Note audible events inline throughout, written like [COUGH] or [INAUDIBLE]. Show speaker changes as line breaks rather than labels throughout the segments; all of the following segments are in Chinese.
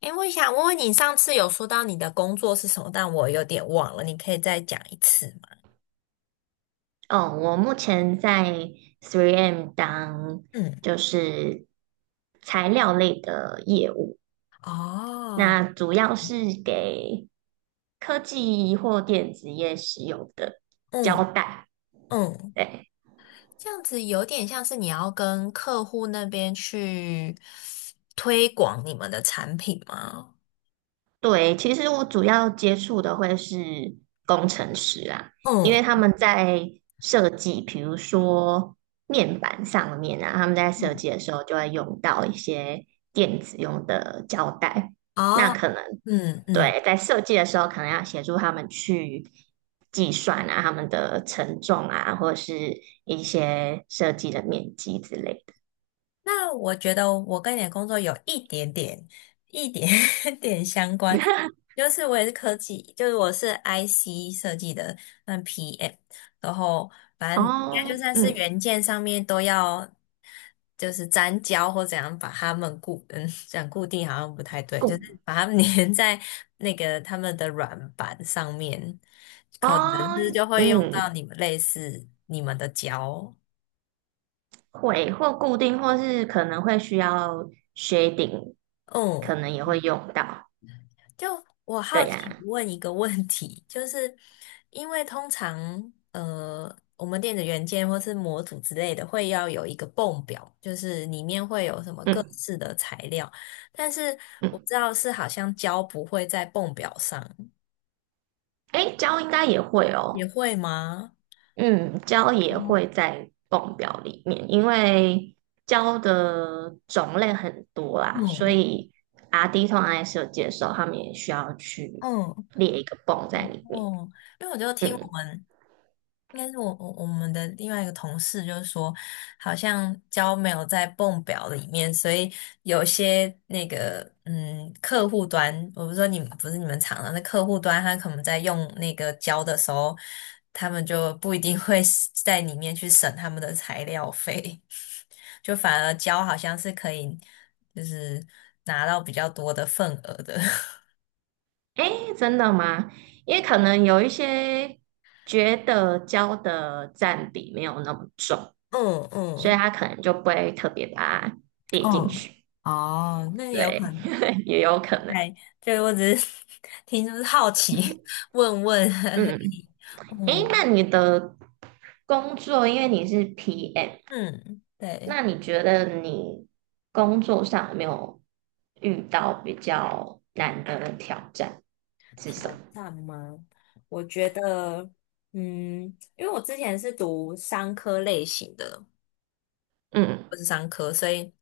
哎，我想问问你，上次有说到你的工作是什么，但我有点忘了，你可以再讲一次吗？
哦，我目前在 3M 当
嗯，
就是材料类的业务，
哦，
那主要是给科技或电子业使用的
嗯
胶带。
嗯，
对
这样子有点像是你要跟客户那边去推广你们的产品吗？
对，其实我主要接触的会是工程师啊，因为
嗯，
他们在设计，比如说面板上面啊，他们在设
嗯
计的时候就会用到一些电子用的胶带。那
哦，
可能
嗯嗯。
对，在设计的时候，可能要协助他们去计算啊，他们的承重啊，或者是一些设计的面积之类的。
那我觉得我跟你的工作有一点点、一点 [LAUGHS] 点相关，就是我也是科技，就是我是 IC 设计的，嗯，PM，然后反正应该就
哦，
算是
嗯，
元件上面都要，就是粘胶或怎样把它们固，嗯，讲固定好像不太对，就
固
是把它们 [LAUGHS] 粘在那个他们的软板上面，可能
哦，
是就会用到
嗯，
你们类似你们的胶，
会或固定，或是可能会需要 shading，
嗯。
可能也会用到。
就我好
对
奇
呀、
问一个问题，就是因为通常我们电子元件或是模组之类的会要有一个泵表，就是里面会有什么各
嗯
式的材料，但是
嗯，
我知道是好像胶不会在泵表上，
诶，胶应该也会
也
哦。
会吗？
嗯，胶也会
嗯
在泵表里面，因为胶的种类很多啦，所
嗯
以 RD 通常在设计的时候他们也需要去列一个泵
嗯，
在里面。
因为我就听我
嗯，
们应该是我们的另外一个同事就是说，好像胶没有在泵表里面，所以有些那个客户端，我不是说你们不是你们厂的，那客户端他可能在用那个胶的时候，他们就不一定会是在里面去省他们的材料费，[LAUGHS] 就反而胶好像是可以就是拿到比较多的份额的，
诶，真的吗？因为可能有一些觉得胶的占比没有那么重，
[LAUGHS] 嗯
所以
嗯。
他可能就不会特别把它列进
嗯，
去。
[LAUGHS] 哦，那也有
对，
可能，
[LAUGHS] 也有可能。
哎，这个我只是 [LAUGHS] 听就是好奇，问问而
嗯，
已。
诶，那
嗯
你的工作，因为你是 PM。
嗯，对，
那你觉得你工作上有没有遇到比较难的挑战是什么？
挑战吗？我觉得，嗯，因为我之前是读商科类型的，
嗯，
不是商科，所以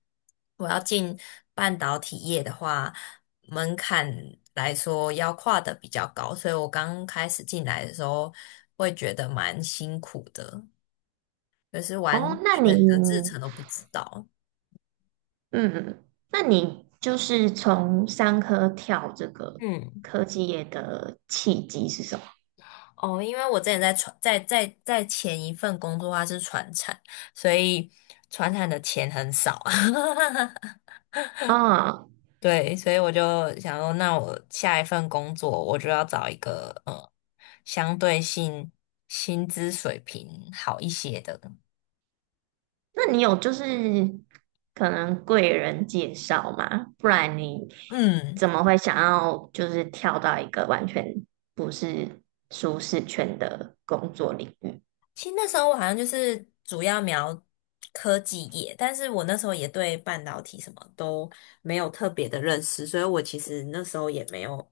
我要进半导体业的话，门槛来说要跨的比较高，所以我刚开始进来的时候会觉得蛮辛苦的，就是
哦，
完
那你，
全的制成都不知道。
嗯，那你就是从商科跳这个
嗯。
科技业的契机是什么？
哦，因为我之前在传在在在前一份工作它是船产，所以船产的钱很少，[LAUGHS]
啊，
对，所以我就想说，那我下一份工作我就要找一个相对性薪资水平好一些的。
那你有就是可能贵人介绍吗？不然你
嗯，
怎么会想要就是跳到一个完全不是舒适圈的工作领域？
其实那时候我好像就是主要瞄科技业，但是我那时候也对半导体什么都没有特别的认识，所以我其实那时候也没有。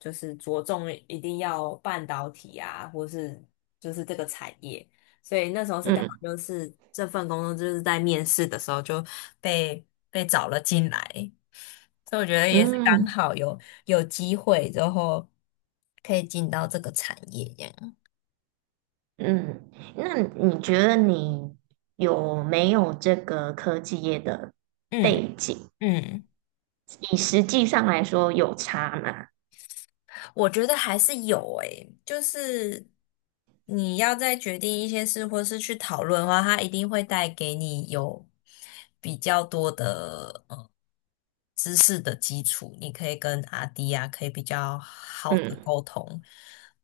就是着重一定要半导体啊，或是就是这个产业。所以那时候是刚好
嗯
就是这份工作就是在面试的时候就被被找了进来，所以我觉得也是刚
嗯
好有机会之后可以进到这个产业这样。
嗯，那你觉得你有没有这个科技业的
嗯
背景？
嗯。
以实际上来说有差吗？
我觉得还是有诶，就是你要再决定一些事，或是去讨论的话，它一定会带给你有比较多的知识的基础，你可以跟阿迪啊，可以比较好的
嗯
沟通。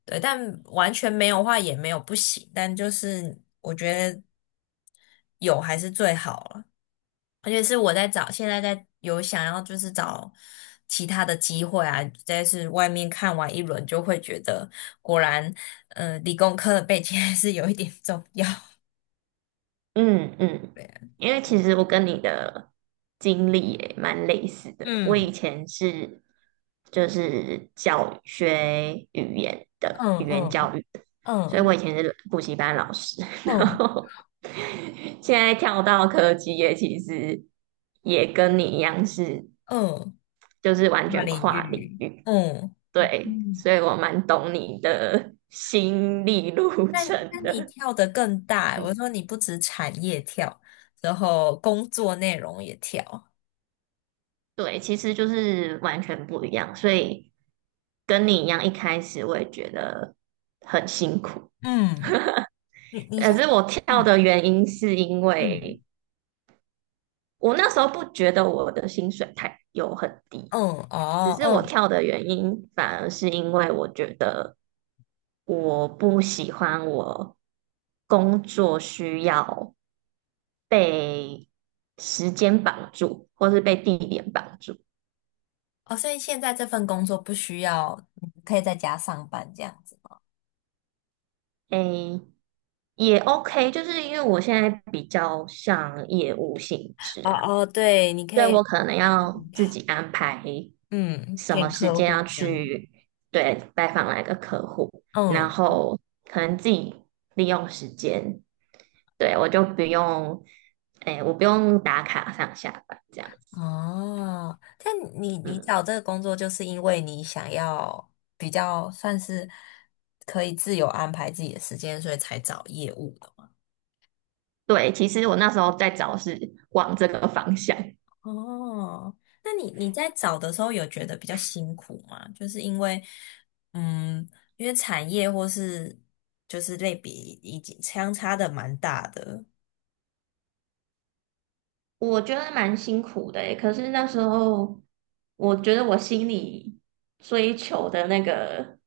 对，但完全没有的话也没有不行，但就是我觉得有还是最好了。而且是我在找，现在在有想要就是找其他的机会啊，再是外面看完一轮就会觉得，果然，理工科的背景还是有一点重要。
嗯嗯，
对啊，
因为其实我跟你的经历也蛮类似的。我
嗯
以前是就是教育学语言的
嗯
语言
嗯
教育的，所以
嗯
我以前是补习班老师，[LAUGHS] 然
嗯
后现在跳到科技业，其实也跟你一样是，
嗯，
就是完
跨
全
领
跨领
域，
域。
嗯。
对，
嗯。
所以我蛮懂你的心理路
但
程
你
的。
跳得更大欸，我
嗯，
说你不止产业跳，然后工作内容也跳。
对，其实就是完全不一样，所以跟你一样，一开始我也觉得很辛苦。
嗯，你
可
现在
是我跳
嗯
的原因是因
嗯
为我那时候不觉得我的薪水很低，
嗯
只
哦
是我
嗯。
跳的原因反而是因为我觉得。我不喜欢我工作需要被时间绑住，或是被地点绑住。
哦，所以现在这份工作不需要，你可以在家上班这样子。
诶，也 OK，就是因为我现在比较像业务性质
哦
啊，
哦，对，你可
所以我
以
可能要自己安排
嗯
什么
见
时
客
间
户
要
这样。
去对拜访哪个客户，然
嗯。
后可能自己利用时间，对，我就不用，诶，我不用打卡上下班这样子。
哦，但你
嗯。
找这个工作就是因为你想要比较算是可以自由安排自己的时间，所以才找业务。
对，其实我那时候在找是往这个方向，
哦，那你在找的时候有觉得比较辛苦吗？就是因为，嗯，因为产业或是就是类比已经相差的蛮大的，
我觉得蛮辛苦的诶，可是那时候我觉得我心里追求的那个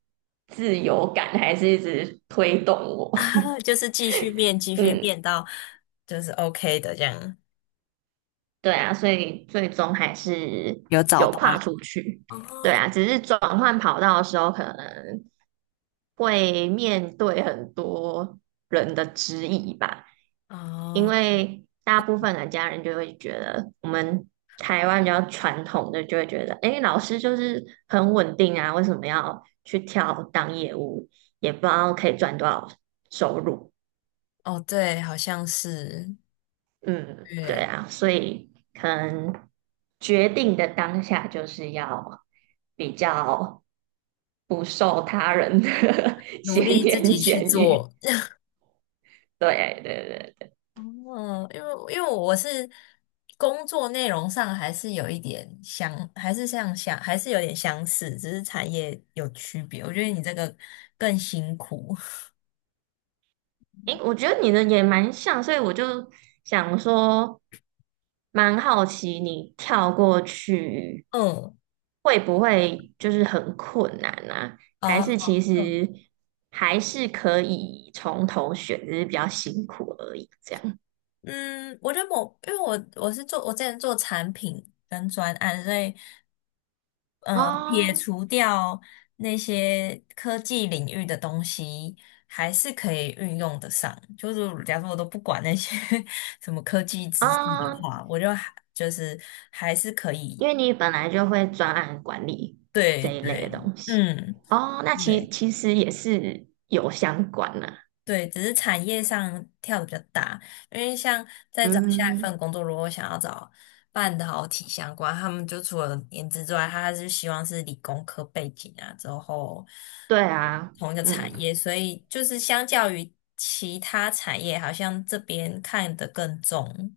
自由感还是一直推动我，
[LAUGHS] 就是继续变，继
[LAUGHS]
续
嗯，
变到就是 OK 的这样。
对啊，所以最终还是
有找
有
到，
跨出去，对
哦
啊，只是转换跑道的时候可能会面对很多人的质疑吧，因
哦
为大部分的家人就会觉得我们台湾比较传统的就会觉得，诶，老师就是很稳定啊，为什么要去跳当业务？也不知道可以赚多少收入。
哦，对，好像是，
嗯，对
对，
啊，所以可能决定的当下就是要比较不受他人的 [LAUGHS]
努
闲
力自
言
己去
闲语。
做。
对对对。
哦，因为我是工作内容上还是有一点相，还是像相，还是有点相似，只是产业有区别。我觉得你这个更辛苦。[LAUGHS]
诶，我觉得你的也蛮像，所以我就想说，蛮好奇你跳过去
嗯，
会不会就是很困难啊？还
啊，
是其
嗯
实还是可以从头选，只是比较辛苦而已，这样。
嗯，我觉得我因为我是做我之前做产品跟专案，所以。嗯，撇
哦，
除掉那些科技领域的东西，还是可以运用得上。就是假如说我都不管那些 [LAUGHS] 什么科技知识的
哦，
话，我就还就是还是可以。
因为你本来就会专案管理
对
这一类的
对，
东西。
嗯，
哦，那其
对。
其实也是有相关的。
对，只是产业上跳的比较大，因为像在找下一
嗯，
份工作，如果想要找半导体相关，他们就除了颜值之外，他还是希望是理工科背景啊，之后
对啊，
同一个产业，
嗯。
所以就是相较于其他产业，好像这边看得更重。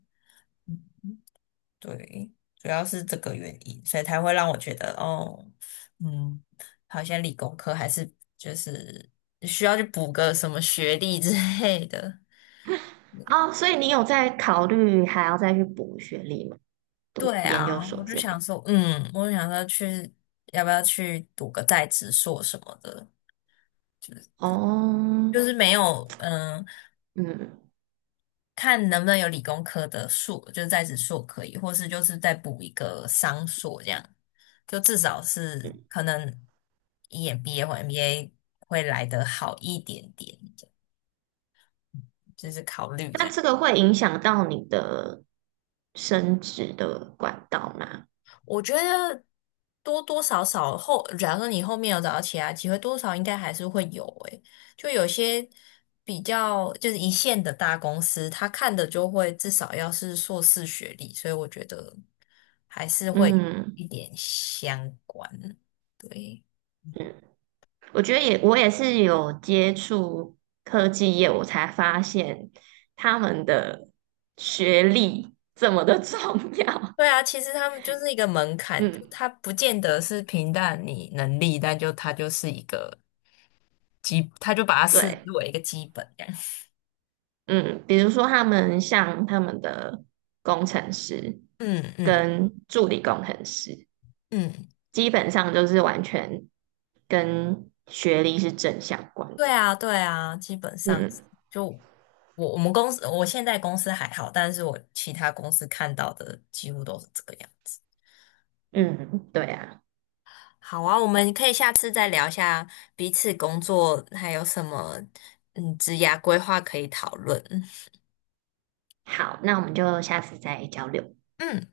对，主要是这个原因，所以才会让我觉得，哦，嗯，好像理工科还是就是需要去补个什么学历之类的。
哦，所以你有在考虑还要再去补学历吗？读
对
研究
啊，
所
我就
之
想
类。
说，嗯，我就想说去，要不要去读个在职硕什么的，
哦，
就是没有，嗯、
嗯，
看能不能有理工科的硕，就是在职硕可以，或是就是再补一个商硕这样，就至少是可能 EMBA 或 MBA 会来得好一点点。
那这个会影响到你的升职的管道吗？
我觉得多多少少后，假如说你后面有找到其他机会，多少应该还是会有诶、就有些比较就是一线的大公司，他看的就会至少要是硕士学历，所以我觉得还是会有
嗯
一点相关。对，
嗯，我觉得也，我也是有接触科技业，我才发现他们的学历这么的 [LAUGHS] 重要。
对啊，其实他们就是一个门
[LAUGHS]
槛，就
嗯，
他不见得是平淡你能力，但就他就是一个基，他就把它视
对。
为一个基本这样。
嗯，比如说他们像他们的工程师
嗯嗯
跟助理工程师，
嗯。
基本上就是完全跟学历是正相关
对
的。
啊，对啊，基本上
嗯
是就我们公司，我现在公司还好，但是我其他公司看到的几乎都是这个样子。
嗯，对啊。
好啊，我们可以下次再聊一下彼此工作还有什么嗯职涯规划可以讨论。
好，那我们就下次再交流。
嗯。